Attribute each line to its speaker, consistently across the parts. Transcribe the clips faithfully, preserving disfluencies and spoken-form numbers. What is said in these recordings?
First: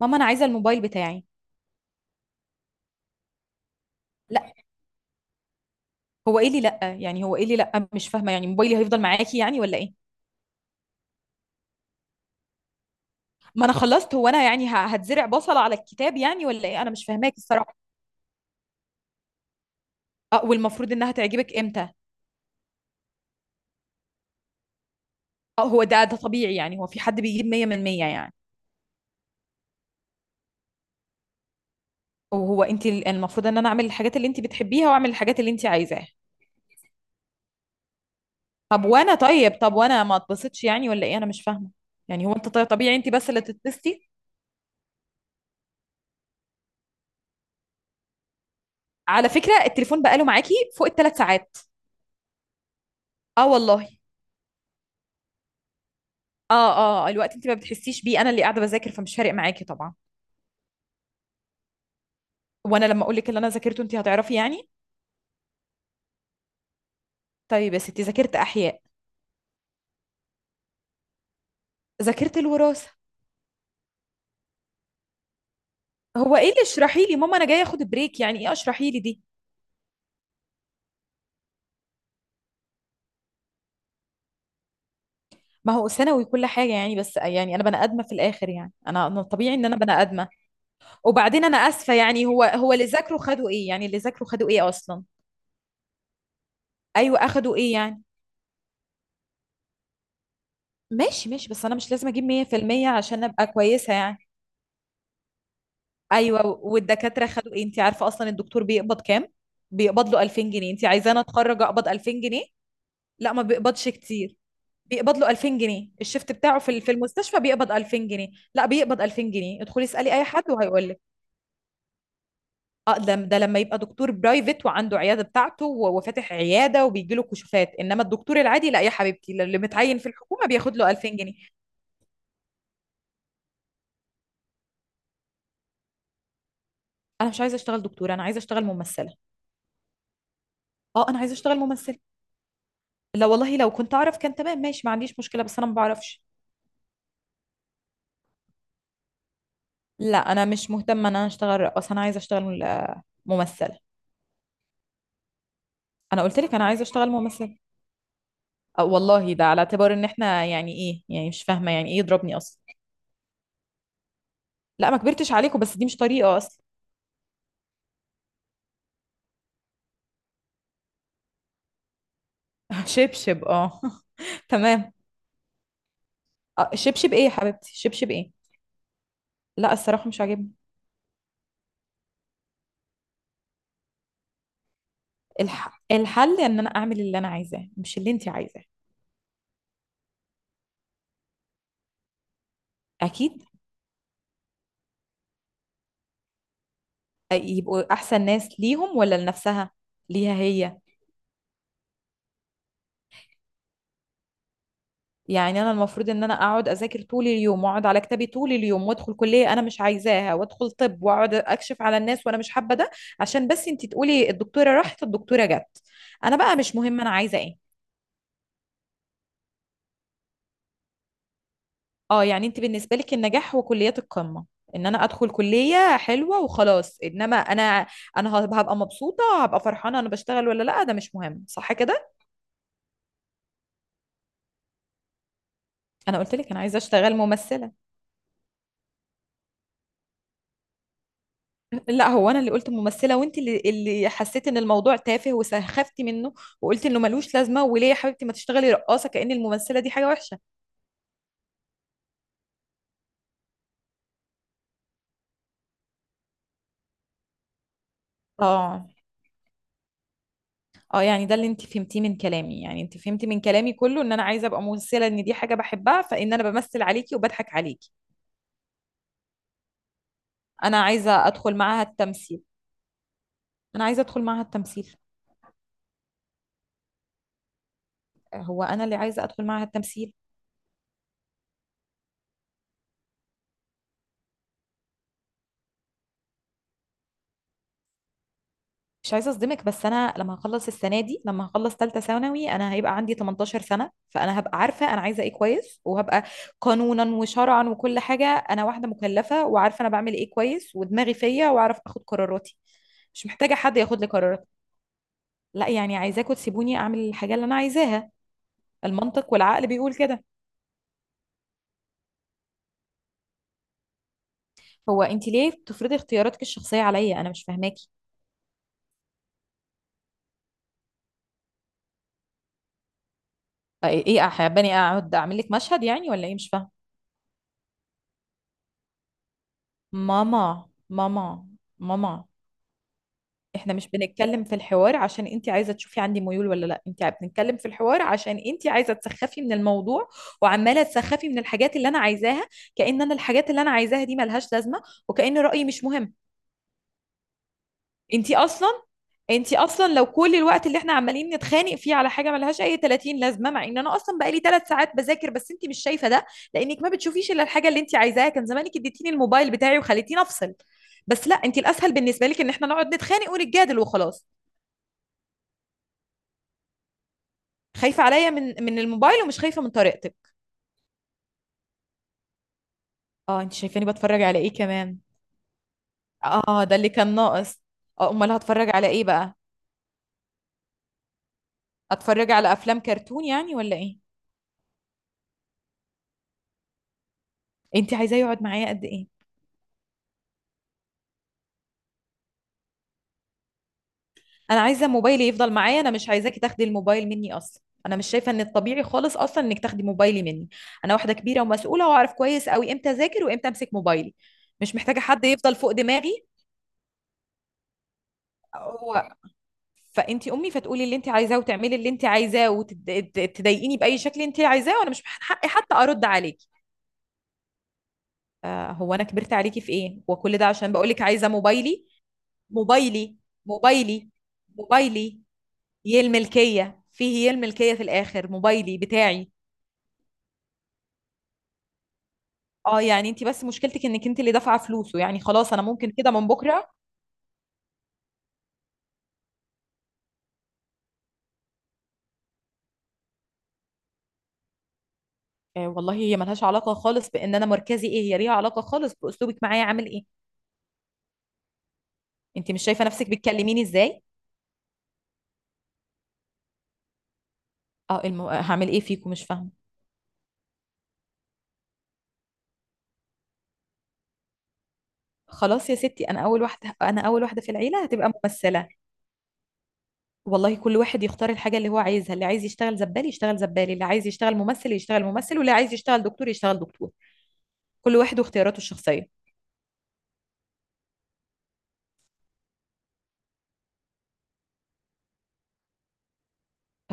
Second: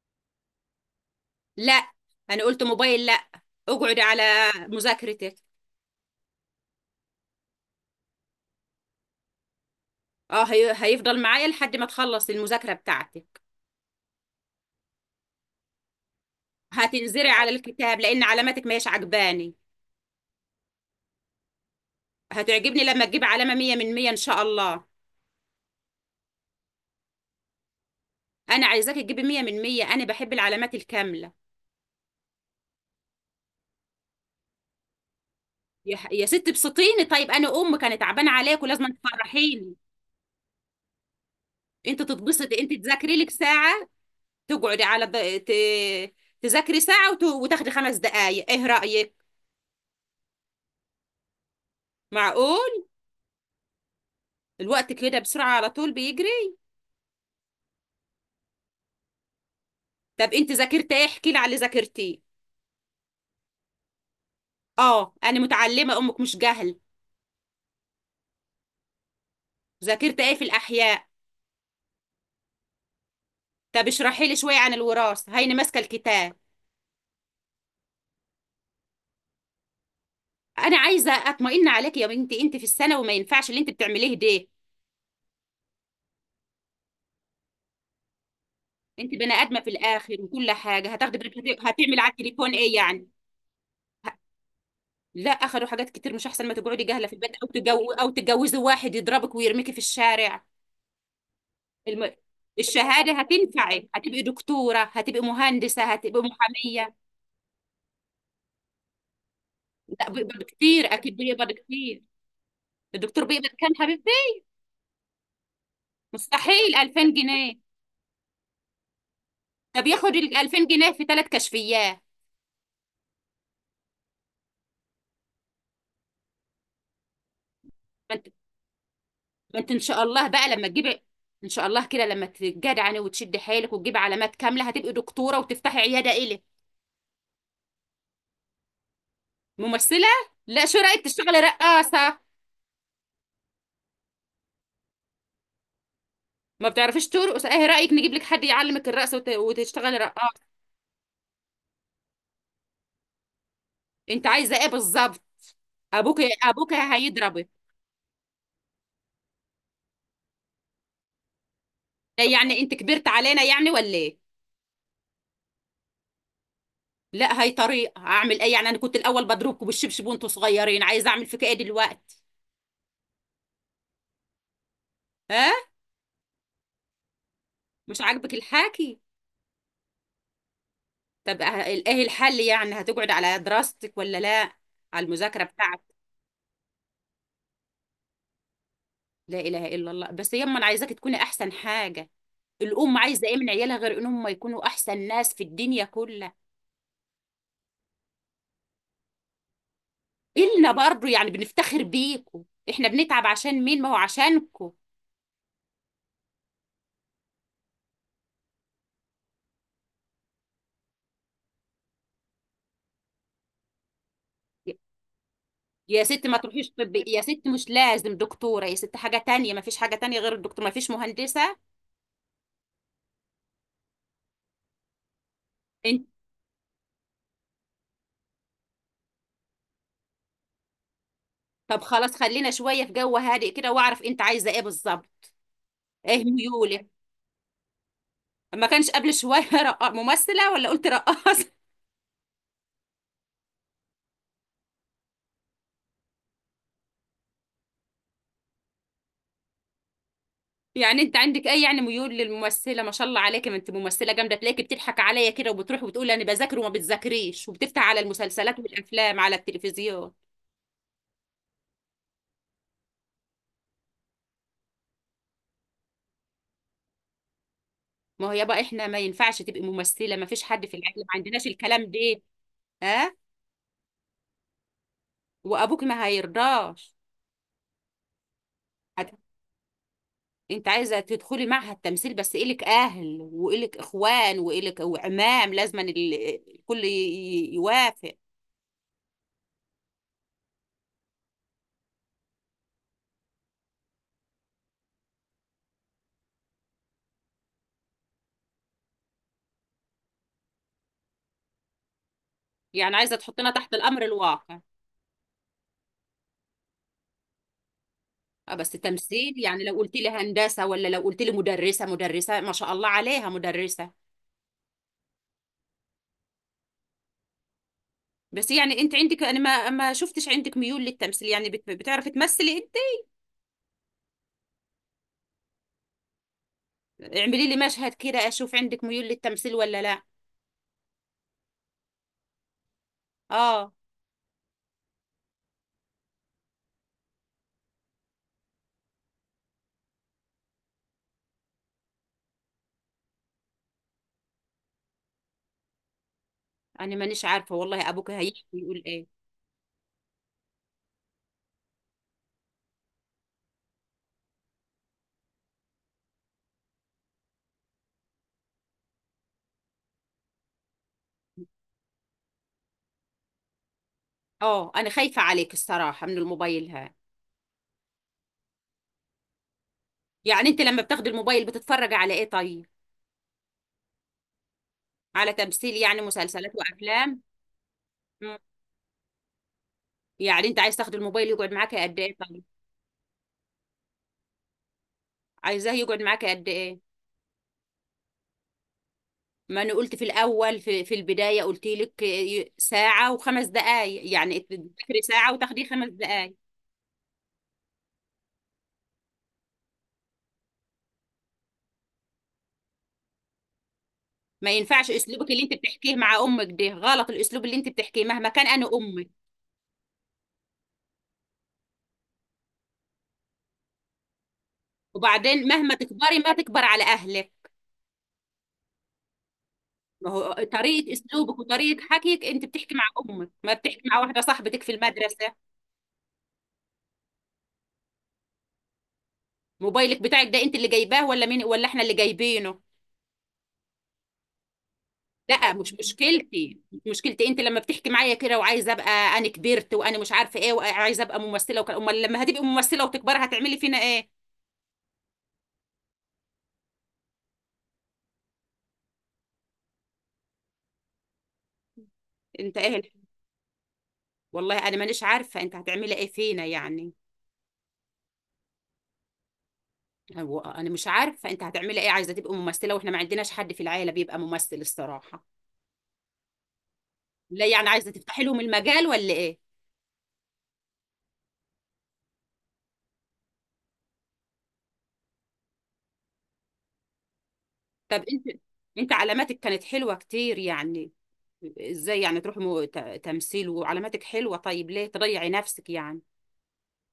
Speaker 1: ماما انا عايزه الموبايل بتاعي.
Speaker 2: لا. انا قلت موبايل لا. اقعد على
Speaker 1: لا،
Speaker 2: مذاكرتك.
Speaker 1: هو ايه اللي لا؟ يعني هو ايه اللي لا؟ مش فاهمه، يعني موبايلي هيفضل معاكي يعني ولا ايه؟
Speaker 2: اه، هي... هيفضل معايا لحد ما تخلص المذاكرة بتاعتك.
Speaker 1: ما انا خلصت، هو انا يعني ه- هتزرع بصل على الكتاب يعني ولا ايه؟ انا مش
Speaker 2: هتنزرع
Speaker 1: فاهماك
Speaker 2: على
Speaker 1: الصراحه.
Speaker 2: الكتاب لان علاماتك ما هيش عجباني.
Speaker 1: اه، والمفروض انها تعجبك امتى؟
Speaker 2: هتعجبني لما تجيب علامة مية من مية ان شاء الله.
Speaker 1: اه، هو ده ده طبيعي يعني؟ هو في حد بيجيب مية من مية يعني؟
Speaker 2: انا عايزاك تجيبي مية من مية، انا بحب العلامات الكاملة.
Speaker 1: وهو انت ال- المفروض ان انا اعمل الحاجات اللي انت بتحبيها واعمل الحاجات اللي انت
Speaker 2: يا,
Speaker 1: عايزاها؟
Speaker 2: ح- يا ست ابسطيني، طيب انا ام كانت تعبانة عليك
Speaker 1: طب
Speaker 2: ولازم
Speaker 1: وانا؟ طيب
Speaker 2: تفرحيني.
Speaker 1: طب وانا ما اتبسطش يعني ولا ايه؟ انا مش فاهمه.
Speaker 2: انت
Speaker 1: يعني هو انت؟
Speaker 2: تتبسطي،
Speaker 1: طيب
Speaker 2: انت
Speaker 1: طبيعي انت
Speaker 2: تذاكري
Speaker 1: بس
Speaker 2: لك
Speaker 1: اللي
Speaker 2: ساعة.
Speaker 1: تتبسطي؟
Speaker 2: تقعدي على ض... ت... تذاكري ساعة وت... وتاخدي خمس دقايق، ايه رأيك؟
Speaker 1: على فكره التليفون بقاله معاكي فوق الثلاث ساعات.
Speaker 2: معقول.
Speaker 1: اه والله.
Speaker 2: الوقت كده بسرعة على طول
Speaker 1: اه،
Speaker 2: بيجري.
Speaker 1: اه، آه، الوقت انت ما بتحسيش بيه، انا اللي قاعده بذاكر فمش فارق معاكي طبعا.
Speaker 2: طب انت ذاكرت ايه؟ احكي لي على اللي ذاكرتيه.
Speaker 1: وانا لما اقول لك اللي انا ذاكرته انت هتعرفي يعني؟
Speaker 2: اه، انا متعلمة، امك مش جهل.
Speaker 1: طيب يا ستي، ذاكرت احياء.
Speaker 2: ذاكرت ايه في الاحياء؟
Speaker 1: ذاكرت الوراثه.
Speaker 2: طب اشرحي لي شوية عن الوراثة، هيني ماسكة الكتاب.
Speaker 1: هو ايه اللي اشرحي لي؟ ماما انا جايه اخد بريك، يعني ايه اشرحي لي دي؟
Speaker 2: انا عايزة اطمئن عليك يا بنتي، انت في السنة وما ينفعش اللي انت بتعمليه ده.
Speaker 1: ما هو ثانوي كل حاجه يعني، بس يعني انا بني ادمه في الاخر يعني، انا
Speaker 2: انت
Speaker 1: انا
Speaker 2: بني
Speaker 1: طبيعي
Speaker 2: ادمة
Speaker 1: ان
Speaker 2: في
Speaker 1: انا بني
Speaker 2: الاخر
Speaker 1: ادمه.
Speaker 2: وكل حاجة هتاخدي،
Speaker 1: وبعدين انا
Speaker 2: بنت-
Speaker 1: اسفه،
Speaker 2: هتعمل على
Speaker 1: يعني هو
Speaker 2: التليفون
Speaker 1: هو
Speaker 2: ايه
Speaker 1: اللي
Speaker 2: يعني؟
Speaker 1: ذاكروا خدوا ايه يعني؟ اللي
Speaker 2: ه-
Speaker 1: ذاكروا خدوا ايه اصلا؟
Speaker 2: لا، اخدوا حاجات كتير، مش احسن ما تقعدي جاهلة في
Speaker 1: ايوه
Speaker 2: البيت او
Speaker 1: اخدوا ايه
Speaker 2: تجو
Speaker 1: يعني؟
Speaker 2: او تتجوزي واحد يضربك ويرميكي في الشارع؟
Speaker 1: ماشي ماشي، بس انا مش لازم
Speaker 2: الم...
Speaker 1: اجيب مية في المية
Speaker 2: الشهادة
Speaker 1: عشان ابقى
Speaker 2: هتنفعك،
Speaker 1: كويسه يعني.
Speaker 2: هتبقي دكتورة، هتبقي مهندسة، هتبقي
Speaker 1: ايوه،
Speaker 2: محامية.
Speaker 1: والدكاتره خدوا ايه؟ انت عارفه اصلا الدكتور بيقبض كام؟ بيقبض
Speaker 2: لا،
Speaker 1: له
Speaker 2: بيقبض
Speaker 1: ألفين جنيه.
Speaker 2: كتير،
Speaker 1: انت
Speaker 2: أكيد
Speaker 1: عايزاني
Speaker 2: بيقبض
Speaker 1: اتخرج اقبض
Speaker 2: كتير.
Speaker 1: ألفين جنيه؟
Speaker 2: الدكتور
Speaker 1: لا، ما
Speaker 2: بيقبض كام
Speaker 1: بيقبضش
Speaker 2: حبيبتي؟
Speaker 1: كتير. بيقبض له ألفين جنيه الشفت بتاعه،
Speaker 2: مستحيل
Speaker 1: في في
Speaker 2: 2000
Speaker 1: المستشفى
Speaker 2: جنيه
Speaker 1: بيقبض ألفين جنيه. لا، بيقبض ألفين جنيه، ادخلي
Speaker 2: طب
Speaker 1: اسالي
Speaker 2: ياخد
Speaker 1: اي
Speaker 2: ال
Speaker 1: حد
Speaker 2: 2000
Speaker 1: وهيقول
Speaker 2: جنيه
Speaker 1: لك.
Speaker 2: في ثلاث كشفيات؟
Speaker 1: اه، ده ده لما يبقى دكتور برايفت وعنده عياده بتاعته و- وفاتح عياده وبيجي له كشوفات، انما
Speaker 2: ما انت
Speaker 1: الدكتور العادي لا يا حبيبتي، اللي
Speaker 2: ما انت إن
Speaker 1: متعين
Speaker 2: شاء
Speaker 1: في
Speaker 2: الله
Speaker 1: الحكومه
Speaker 2: بقى لما
Speaker 1: بياخد له
Speaker 2: تجيبي.
Speaker 1: ألفين جنيه.
Speaker 2: إن شاء الله كده لما تتجدعني وتشدي حيلك وتجيبي علامات كاملة هتبقي دكتورة وتفتحي عيادة إلك.
Speaker 1: انا مش عايزه اشتغل دكتوره، انا عايزه اشتغل ممثله.
Speaker 2: ممثلة؟ لا، شو رأيك
Speaker 1: اه، انا عايزه
Speaker 2: تشتغلي
Speaker 1: اشتغل ممثله.
Speaker 2: رقاصة؟
Speaker 1: لا والله، لو كنت اعرف كان تمام ماشي، ما عنديش مشكلة، بس انا ما بعرفش.
Speaker 2: ما بتعرفيش ترقص، ايه رأيك نجيب لك حد يعلمك الرقص وت... وتشتغلي
Speaker 1: لا، انا
Speaker 2: رقاصة؟
Speaker 1: مش مهتمة ان انا اشتغل رقاصة، انا عايزة اشتغل آه، ممثلة.
Speaker 2: انت عايزة ايه بالظبط؟ ابوك
Speaker 1: انا قلت لك انا
Speaker 2: ابوك
Speaker 1: عايزة اشتغل
Speaker 2: هيضربك.
Speaker 1: ممثلة. أه والله، ده على اعتبار ان احنا يعني ايه؟ يعني مش فاهمة يعني ايه يضربني
Speaker 2: يعني
Speaker 1: اصلا.
Speaker 2: انت كبرت علينا يعني ولا ايه؟
Speaker 1: لا، ما كبرتش عليكم، بس دي مش طريقة اصلا.
Speaker 2: لا، هي طريقه، هعمل ايه يعني؟ انا كنت الاول بضربكم بالشبشب وانتوا صغيرين، عايزه اعمل فيك ايه دلوقتي؟
Speaker 1: شبشب اه. تمام.
Speaker 2: ها.
Speaker 1: آه، شبشب ايه يا حبيبتي؟
Speaker 2: مش
Speaker 1: شبشب ايه؟
Speaker 2: عاجبك الحاكي؟
Speaker 1: لا الصراحة مش عاجبني.
Speaker 2: طب أه- ايه الحل يعني، هتقعد على دراستك ولا لا؟ على المذاكره
Speaker 1: الح...
Speaker 2: بتاعتك.
Speaker 1: الحل ان انا اعمل اللي انا عايزاه، مش اللي انت عايزاه.
Speaker 2: لا اله الا الله، بس يما انا عايزاك تكوني احسن حاجه. الام عايزه ايه
Speaker 1: اكيد.
Speaker 2: من عيالها غير انهم يكونوا احسن ناس في الدنيا كلها؟
Speaker 1: آه، يبقوا احسن ناس ليهم ولا لنفسها؟ ليها
Speaker 2: النا
Speaker 1: هي.
Speaker 2: برضو، يعني بنفتخر بيكم. احنا بنتعب عشان مين؟ ما هو عشانكم.
Speaker 1: يعني انا المفروض ان انا اقعد اذاكر طول اليوم واقعد على كتابي طول اليوم وادخل كليه انا مش عايزاها وادخل طب واقعد اكشف على الناس وانا مش حابه ده، عشان بس انت تقولي الدكتوره راحت الدكتوره جت.
Speaker 2: يا ست
Speaker 1: انا
Speaker 2: ما
Speaker 1: بقى
Speaker 2: تروحيش،
Speaker 1: مش
Speaker 2: طب
Speaker 1: مهم انا
Speaker 2: يا
Speaker 1: عايزه
Speaker 2: ست
Speaker 1: ايه؟
Speaker 2: مش لازم دكتورة، يا ست حاجة تانية، ما فيش حاجة تانية غير الدكتور، ما فيش مهندسة.
Speaker 1: اه، يعني انت بالنسبه لك النجاح هو كليات القمه، ان انا ادخل كليه
Speaker 2: انت.
Speaker 1: حلوه وخلاص. انما انا، انا هب- هبقى مبسوطه، هبقى فرحانه انا بشتغل ولا لا، ده مش مهم صح
Speaker 2: طب
Speaker 1: كده؟
Speaker 2: خلاص، خلينا شوية في جو هادئ كده واعرف انت عايزة ايه بالظبط،
Speaker 1: انا
Speaker 2: ايه
Speaker 1: قلت لك انا عايزه
Speaker 2: ميولك؟
Speaker 1: اشتغل ممثله.
Speaker 2: ما كانش قبل شوية رقا- ممثلة ولا قلت رقاصة؟
Speaker 1: لا، هو انا اللي قلت ممثله وانت اللي اللي حسيت ان الموضوع تافه وسخفتي منه، وقلت انه ملوش لازمه، وليه يا حبيبتي ما تشتغلي رقاصه؟ كأن الممثله دي حاجه وحشه.
Speaker 2: يعني انت عندك ايه، يعني ميول للممثلة، ما شاء الله عليك، ما انت ممثلة جامدة. تلاقيكي بتضحك عليا كده، وبتروحي وبتقولي انا بذاكر وما بتذاكريش وبتفتح على المسلسلات
Speaker 1: اه.
Speaker 2: والافلام على التلفزيون.
Speaker 1: اه يعني، ده اللي انت فهمتيه من كلامي يعني؟ انت فهمتي من كلامي كله ان انا عايزه ابقى ممثله، ان دي حاجه بحبها، فان انا بمثل عليكي وبضحك عليكي.
Speaker 2: ما هو يابا احنا ما ينفعش تبقي ممثلة، ما فيش حد في
Speaker 1: انا
Speaker 2: العالم، ما
Speaker 1: عايزه
Speaker 2: عندناش
Speaker 1: ادخل معاها
Speaker 2: الكلام ده.
Speaker 1: التمثيل.
Speaker 2: ها.
Speaker 1: انا عايزه ادخل معاها التمثيل.
Speaker 2: وابوك ما هيرضاش.
Speaker 1: هو انا اللي
Speaker 2: هت...
Speaker 1: عايزه ادخل معاها التمثيل.
Speaker 2: انت عايزه تدخلي معهد تمثيل؟ بس الك اهل والك اخوان والك وعمام، لازم الكل ي- ي- يوافق.
Speaker 1: مش عايزه اصدمك، بس انا لما هخلص السنه دي، لما هخلص ثالثه ثانوي، انا هيبقى عندي تمنتاشر سنه، فانا هبقى عارفه انا عايزه ايه كويس، وهبقى قانونا وشرعا وكل حاجه انا واحده مكلفه وعارفه انا بعمل ايه كويس، ودماغي فيا واعرف اخد قراراتي.
Speaker 2: يعني عايزه
Speaker 1: مش
Speaker 2: تحطنا
Speaker 1: محتاجه
Speaker 2: تحت
Speaker 1: حد ياخد
Speaker 2: الامر
Speaker 1: لي قرارات.
Speaker 2: الواقع؟
Speaker 1: لا، يعني عايزاكم تسيبوني اعمل الحاجه اللي انا عايزاها.
Speaker 2: اه، بس
Speaker 1: المنطق
Speaker 2: تمثيل؟ يعني
Speaker 1: والعقل
Speaker 2: لو
Speaker 1: بيقول
Speaker 2: قلت لي
Speaker 1: كده.
Speaker 2: هندسه، ولا لو قلت لي مدرسه، مدرسه ما شاء الله عليها مدرسه.
Speaker 1: هو انت ليه بتفرضي اختياراتك الشخصيه عليا؟ انا مش فاهماكي.
Speaker 2: بس يعني انت عندك، انا ما ما شفتش عندك ميول للتمثيل، يعني بت... بتعرفي تمثلي انت؟
Speaker 1: ايه، حاباني اقعد اعمل لك مشهد يعني ولا ايه؟ مش فاهمه.
Speaker 2: اعملي لي مشهد كده اشوف عندك ميول للتمثيل ولا لا.
Speaker 1: ماما، ماما، ماما،
Speaker 2: اه،
Speaker 1: احنا مش بنتكلم في الحوار عشان انت عايزه تشوفي عندي ميول ولا لا، انت بنتكلم في الحوار عشان انت عايزه تسخفي من الموضوع، وعماله تسخفي من الحاجات اللي انا عايزاها، كأن انا الحاجات اللي انا عايزاها دي ملهاش لازمه، وكأن رأيي مش مهم.
Speaker 2: انا مانيش عارفه والله ابوك
Speaker 1: انت
Speaker 2: هيحكي
Speaker 1: اصلا،
Speaker 2: يقول ايه.
Speaker 1: انت اصلا لو كل الوقت اللي احنا عمالين نتخانق فيه على حاجه ملهاش اي تلاتين لازمه، مع ان انا اصلا بقالي ثلاث ساعات بذاكر بس انت مش شايفه ده، لانك ما بتشوفيش الا الحاجه اللي انت عايزاها. كان زمانك اديتيني الموبايل بتاعي وخليتيني افصل، بس لا، انت الاسهل بالنسبه لك ان احنا نقعد نتخانق ونتجادل وخلاص.
Speaker 2: اه، انا خايفة عليك الصراحة من الموبايل. ها.
Speaker 1: خايفة عليا من من الموبايل ومش خايفة من طريقتك؟
Speaker 2: يعني انت لما بتاخد الموبايل بتتفرج على ايه طيب؟
Speaker 1: اه، انت شايفاني بتفرج على ايه كمان؟
Speaker 2: على تمثيل، يعني مسلسلات
Speaker 1: اه، ده اللي كان
Speaker 2: وافلام.
Speaker 1: ناقص. اه، امال
Speaker 2: مم.
Speaker 1: هتفرج على ايه بقى؟
Speaker 2: يعني انت عايز تاخد الموبايل يقعد معاك قد ايه
Speaker 1: اتفرج
Speaker 2: طيب؟
Speaker 1: على افلام كرتون يعني ولا ايه؟
Speaker 2: عايزاه يقعد معاك قد ايه؟
Speaker 1: انت عايزاه يقعد معايا قد ايه؟
Speaker 2: ما انا قلت في الاول، في, في البداية قلت لك، ي- ساعة وخمس دقايق، يعني
Speaker 1: انا عايزة
Speaker 2: تذاكري
Speaker 1: موبايلي
Speaker 2: ساعة
Speaker 1: يفضل
Speaker 2: وتاخدي
Speaker 1: معايا،
Speaker 2: خمس
Speaker 1: انا مش
Speaker 2: دقايق
Speaker 1: عايزاكي تاخدي الموبايل مني اصلا. انا مش شايفة ان الطبيعي خالص اصلا انك تاخدي موبايلي مني، انا واحدة كبيرة ومسؤولة واعرف كويس قوي امتى اذاكر وامتى امسك موبايلي.
Speaker 2: ما
Speaker 1: مش
Speaker 2: ينفعش
Speaker 1: محتاجة حد
Speaker 2: اسلوبك اللي انت
Speaker 1: يفضل فوق
Speaker 2: بتحكيه
Speaker 1: دماغي.
Speaker 2: مع امك، ده غلط، الاسلوب اللي انت بتحكيه مهما كان انا امك.
Speaker 1: هو فانت امي فتقولي اللي انت عايزاه وتعملي اللي انت عايزاه وتضايقيني باي شكل انت عايزاه وانا مش من
Speaker 2: وبعدين
Speaker 1: حقي
Speaker 2: مهما
Speaker 1: حتى ارد
Speaker 2: تكبري ما
Speaker 1: عليكي؟
Speaker 2: تكبر على اهلك.
Speaker 1: آه، هو انا كبرت عليكي في ايه؟
Speaker 2: ما هو
Speaker 1: وكل ده عشان بقول
Speaker 2: طريقة
Speaker 1: لك عايزه
Speaker 2: أسلوبك وطريقة
Speaker 1: موبايلي؟
Speaker 2: حكيك، أنت بتحكي مع
Speaker 1: موبايلي،
Speaker 2: أمك، ما بتحكي مع
Speaker 1: موبايلي،
Speaker 2: واحدة صاحبتك في
Speaker 1: موبايلي،
Speaker 2: المدرسة.
Speaker 1: هي الملكيه فيه، هي الملكيه في الاخر موبايلي بتاعي.
Speaker 2: موبايلك بتاعك، ده أنت اللي جايباه ولا مين، ولا إحنا اللي جايبينه؟
Speaker 1: اه، يعني انت بس مشكلتك انك انت اللي دافعه فلوسه، يعني
Speaker 2: لا،
Speaker 1: خلاص انا
Speaker 2: مش
Speaker 1: ممكن كده من
Speaker 2: مشكلتي
Speaker 1: بكره.
Speaker 2: مش مشكلتي أنت لما بتحكي معايا كده وعايزة أبقى، أنا كبرت وأنا مش عارفة إيه وعايزة أبقى ممثلة وكده، أمال لما هتبقي ممثلة وتكبري هتعملي فينا إيه؟
Speaker 1: آه والله، هي ملهاش علاقه خالص بان انا مركزي ايه، هي ليها علاقه خالص باسلوبك معايا عامل ايه. انت
Speaker 2: أنت
Speaker 1: مش
Speaker 2: إيه
Speaker 1: شايفه
Speaker 2: الح-
Speaker 1: نفسك بتكلميني ازاي؟
Speaker 2: والله أنا مانيش عارفة أنت هتعملي إيه فينا يعني.
Speaker 1: اه، الم... هعمل ايه فيكم؟ مش فاهمه.
Speaker 2: هو أنا مش عارفة أنت هتعملي إيه، عايزة تبقي ممثلة وإحنا ما عندناش حد في العيلة بيبقى ممثل الصراحة.
Speaker 1: خلاص يا ستي، انا اول واحده، انا اول واحده
Speaker 2: لا،
Speaker 1: في
Speaker 2: يعني
Speaker 1: العيله
Speaker 2: عايزة
Speaker 1: هتبقى
Speaker 2: تفتحي لهم
Speaker 1: ممثله.
Speaker 2: المجال ولا إيه؟
Speaker 1: والله كل واحد يختار الحاجه اللي هو عايزها، اللي عايز يشتغل زبال يشتغل زبال، اللي عايز يشتغل ممثل يشتغل ممثل، واللي عايز يشتغل دكتور يشتغل دكتور. كل
Speaker 2: طب
Speaker 1: واحد
Speaker 2: انت،
Speaker 1: واختياراته
Speaker 2: انت
Speaker 1: الشخصيه.
Speaker 2: علاماتك كانت حلوة كتير يعني. ازاي يعني تروح مو... ت... تمثيل وعلاماتك حلوة؟ طيب ليه تضيعي نفسك يعني؟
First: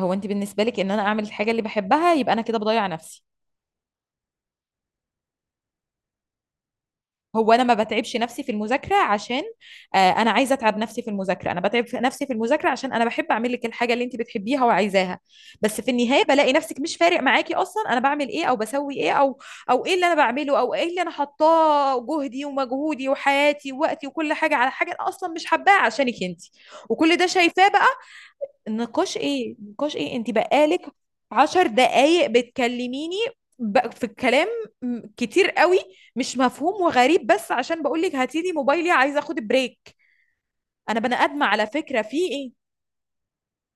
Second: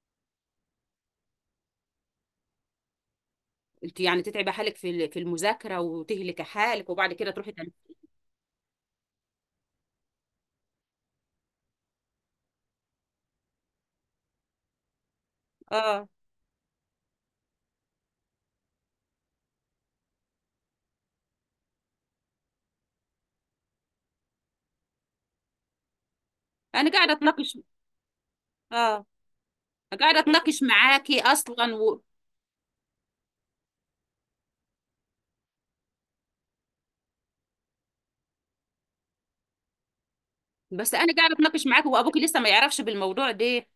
Speaker 1: هو انت بالنسبه لك ان انا اعمل الحاجه اللي بحبها يبقى انا كده بضيع نفسي؟
Speaker 2: انت يعني تتعبي حالك في ال- في المذاكرة وتهلكي حالك وبعد كده تروحي
Speaker 1: هو انا
Speaker 2: تمثيل؟
Speaker 1: ما بتعبش نفسي في المذاكره عشان، آه، انا عايزه اتعب نفسي في المذاكره؟ انا بتعب في- نفسي في المذاكره عشان انا بحب اعمل لك الحاجه اللي انت بتحبيها وعايزاها، بس في
Speaker 2: اه.
Speaker 1: النهايه بلاقي نفسك مش فارق معاكي اصلا انا بعمل ايه او بسوي ايه او، او ايه اللي انا بعمله، او ايه اللي انا حطاه جهدي ومجهودي وحياتي ووقتي وكل حاجه على حاجه انا اصلا مش حباها عشانك انت.
Speaker 2: انا قاعدة
Speaker 1: وكل ده
Speaker 2: اتناقش.
Speaker 1: شايفاه بقى.
Speaker 2: اه،
Speaker 1: نقاش ايه؟ نقاش ايه؟
Speaker 2: قاعدة
Speaker 1: انت
Speaker 2: اتناقش
Speaker 1: بقالك
Speaker 2: معاكي
Speaker 1: عشر
Speaker 2: اصلا و...
Speaker 1: دقايق بتكلميني ب- في الكلام، م- كتير قوي مش مفهوم وغريب، بس عشان بقولك هاتيلي موبايلي عايزه اخد بريك.
Speaker 2: بس
Speaker 1: انا
Speaker 2: انا
Speaker 1: بني
Speaker 2: قاعدة
Speaker 1: ادمه
Speaker 2: اتناقش
Speaker 1: على
Speaker 2: معاكي،
Speaker 1: فكره في
Speaker 2: وابوكي لسه ما
Speaker 1: ايه؟
Speaker 2: يعرفش بالموضوع ده.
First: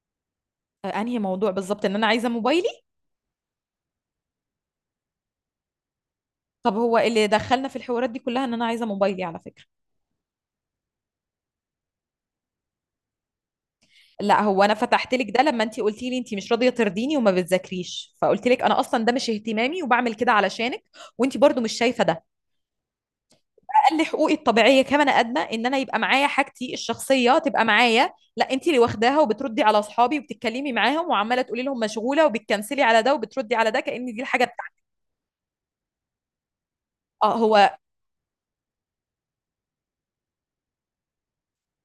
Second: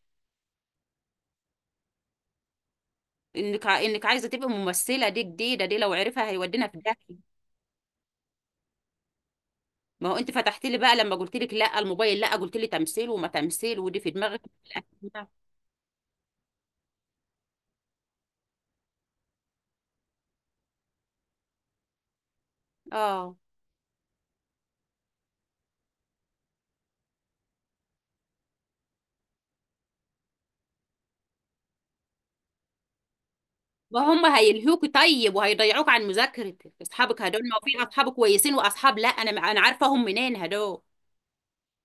Speaker 1: آه، انهي موضوع بالظبط؟ ان انا عايزه موبايلي؟
Speaker 2: انك ع- انك عايزة تبقي ممثلة دي جديدة، دي لو عرفها هيودينا
Speaker 1: طب
Speaker 2: في
Speaker 1: هو
Speaker 2: داهية.
Speaker 1: اللي دخلنا في الحوارات دي كلها ان انا عايزه موبايلي على فكره.
Speaker 2: ما هو انت فتحت لي بقى، لما قلت لك لا الموبايل لا، قلت لي تمثيل، وما تمثيل، ودي في دماغك.
Speaker 1: لا، هو انا فتحت لك ده لما انت قلتي لي انت مش راضيه ترضيني وما بتذاكريش، فقلت لك انا اصلا ده مش اهتمامي وبعمل كده علشانك، وانت برضو مش شايفه ده.
Speaker 2: اه.
Speaker 1: اقل حقوقي الطبيعيه كبني ادمه ان انا يبقى معايا حاجتي الشخصيه تبقى معايا، لا انت اللي واخداها وبتردي على اصحابي وبتتكلمي معاهم وعماله تقولي لهم مشغوله وبتكنسلي على ده وبتردي على ده
Speaker 2: ما
Speaker 1: كان دي
Speaker 2: هم
Speaker 1: الحاجه بتاعتك.
Speaker 2: هيلهوكي طيب، وهيضيعوك عن مذاكرتك، اصحابك
Speaker 1: اه
Speaker 2: هدول ما
Speaker 1: هو،
Speaker 2: في اصحاب كويسين واصحاب، لا، انا انا عارفاهم منين هدول.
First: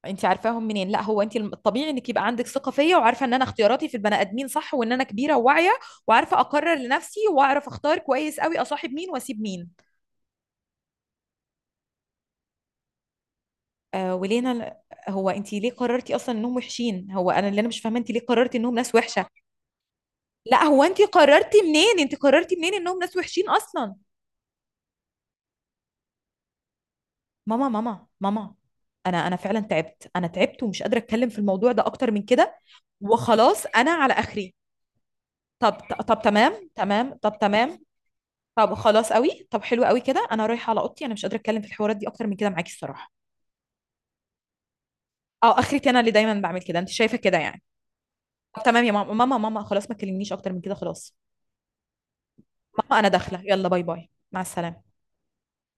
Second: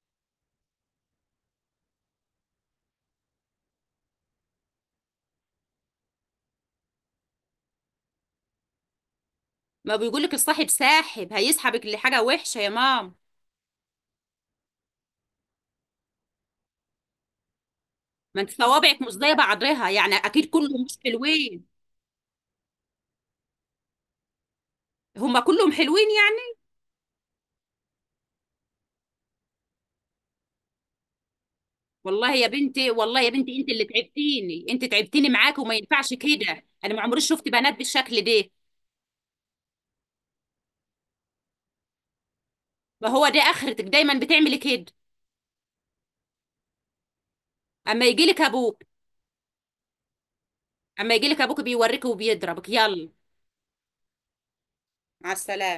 Speaker 1: انت عارفاهم منين؟ لا، هو انت الطبيعي انك يبقى عندك ثقه فيا وعارفه ان انا اختياراتي في البني ادمين صح، وان انا كبيره وواعيه وعارفه اقرر لنفسي واعرف اختار كويس قوي اصاحب مين واسيب مين.
Speaker 2: ما بيقول لك الصاحب ساحب، هيسحبك لحاجه وحشه يا مام.
Speaker 1: آه ولينا، هو انت ليه قررتي اصلا انهم وحشين؟ هو انا اللي انا مش فاهمه انت ليه
Speaker 2: ما انت
Speaker 1: قررتي انهم ناس
Speaker 2: صوابعك مش
Speaker 1: وحشه.
Speaker 2: زي بعضها، يعني اكيد
Speaker 1: لا،
Speaker 2: كلهم
Speaker 1: هو
Speaker 2: مش
Speaker 1: انت قررتي
Speaker 2: حلوين.
Speaker 1: منين؟ انت قررتي منين انهم ناس وحشين اصلا؟
Speaker 2: هم كلهم حلوين يعني؟
Speaker 1: ماما، ماما، ماما، انا انا فعلا تعبت، انا تعبت ومش قادره اتكلم في الموضوع ده اكتر من
Speaker 2: والله يا
Speaker 1: كده.
Speaker 2: بنتي، والله يا بنتي
Speaker 1: وخلاص
Speaker 2: انت اللي
Speaker 1: انا على اخري.
Speaker 2: تعبتيني، انت تعبتيني معاك،
Speaker 1: طب،
Speaker 2: وما ينفعش
Speaker 1: طب
Speaker 2: كده،
Speaker 1: تمام
Speaker 2: انا ما
Speaker 1: تمام،
Speaker 2: عمري
Speaker 1: طب
Speaker 2: شفت بنات
Speaker 1: تمام.
Speaker 2: بالشكل ده.
Speaker 1: طب خلاص قوي طب حلو قوي كده، انا رايحه على اوضتي، انا مش قادره اتكلم في الحوارات دي اكتر من كده معاكي
Speaker 2: ما
Speaker 1: الصراحه.
Speaker 2: هو ده اخرتك، دايما بتعملي كده.
Speaker 1: اه، اخرتي انا اللي دايما بعمل كده؟ انت شايفه كده يعني؟
Speaker 2: اما يجي لك
Speaker 1: طب
Speaker 2: ابوك.
Speaker 1: تمام يا ماما، ماما، ماما، خلاص ما تكلمنيش اكتر من كده،
Speaker 2: اما
Speaker 1: خلاص.
Speaker 2: يجي لك ابوك بيوريك وبيضربك،
Speaker 1: ماما انا
Speaker 2: يلا.
Speaker 1: داخله، يلا باي باي، مع السلامه.
Speaker 2: مع السلامه.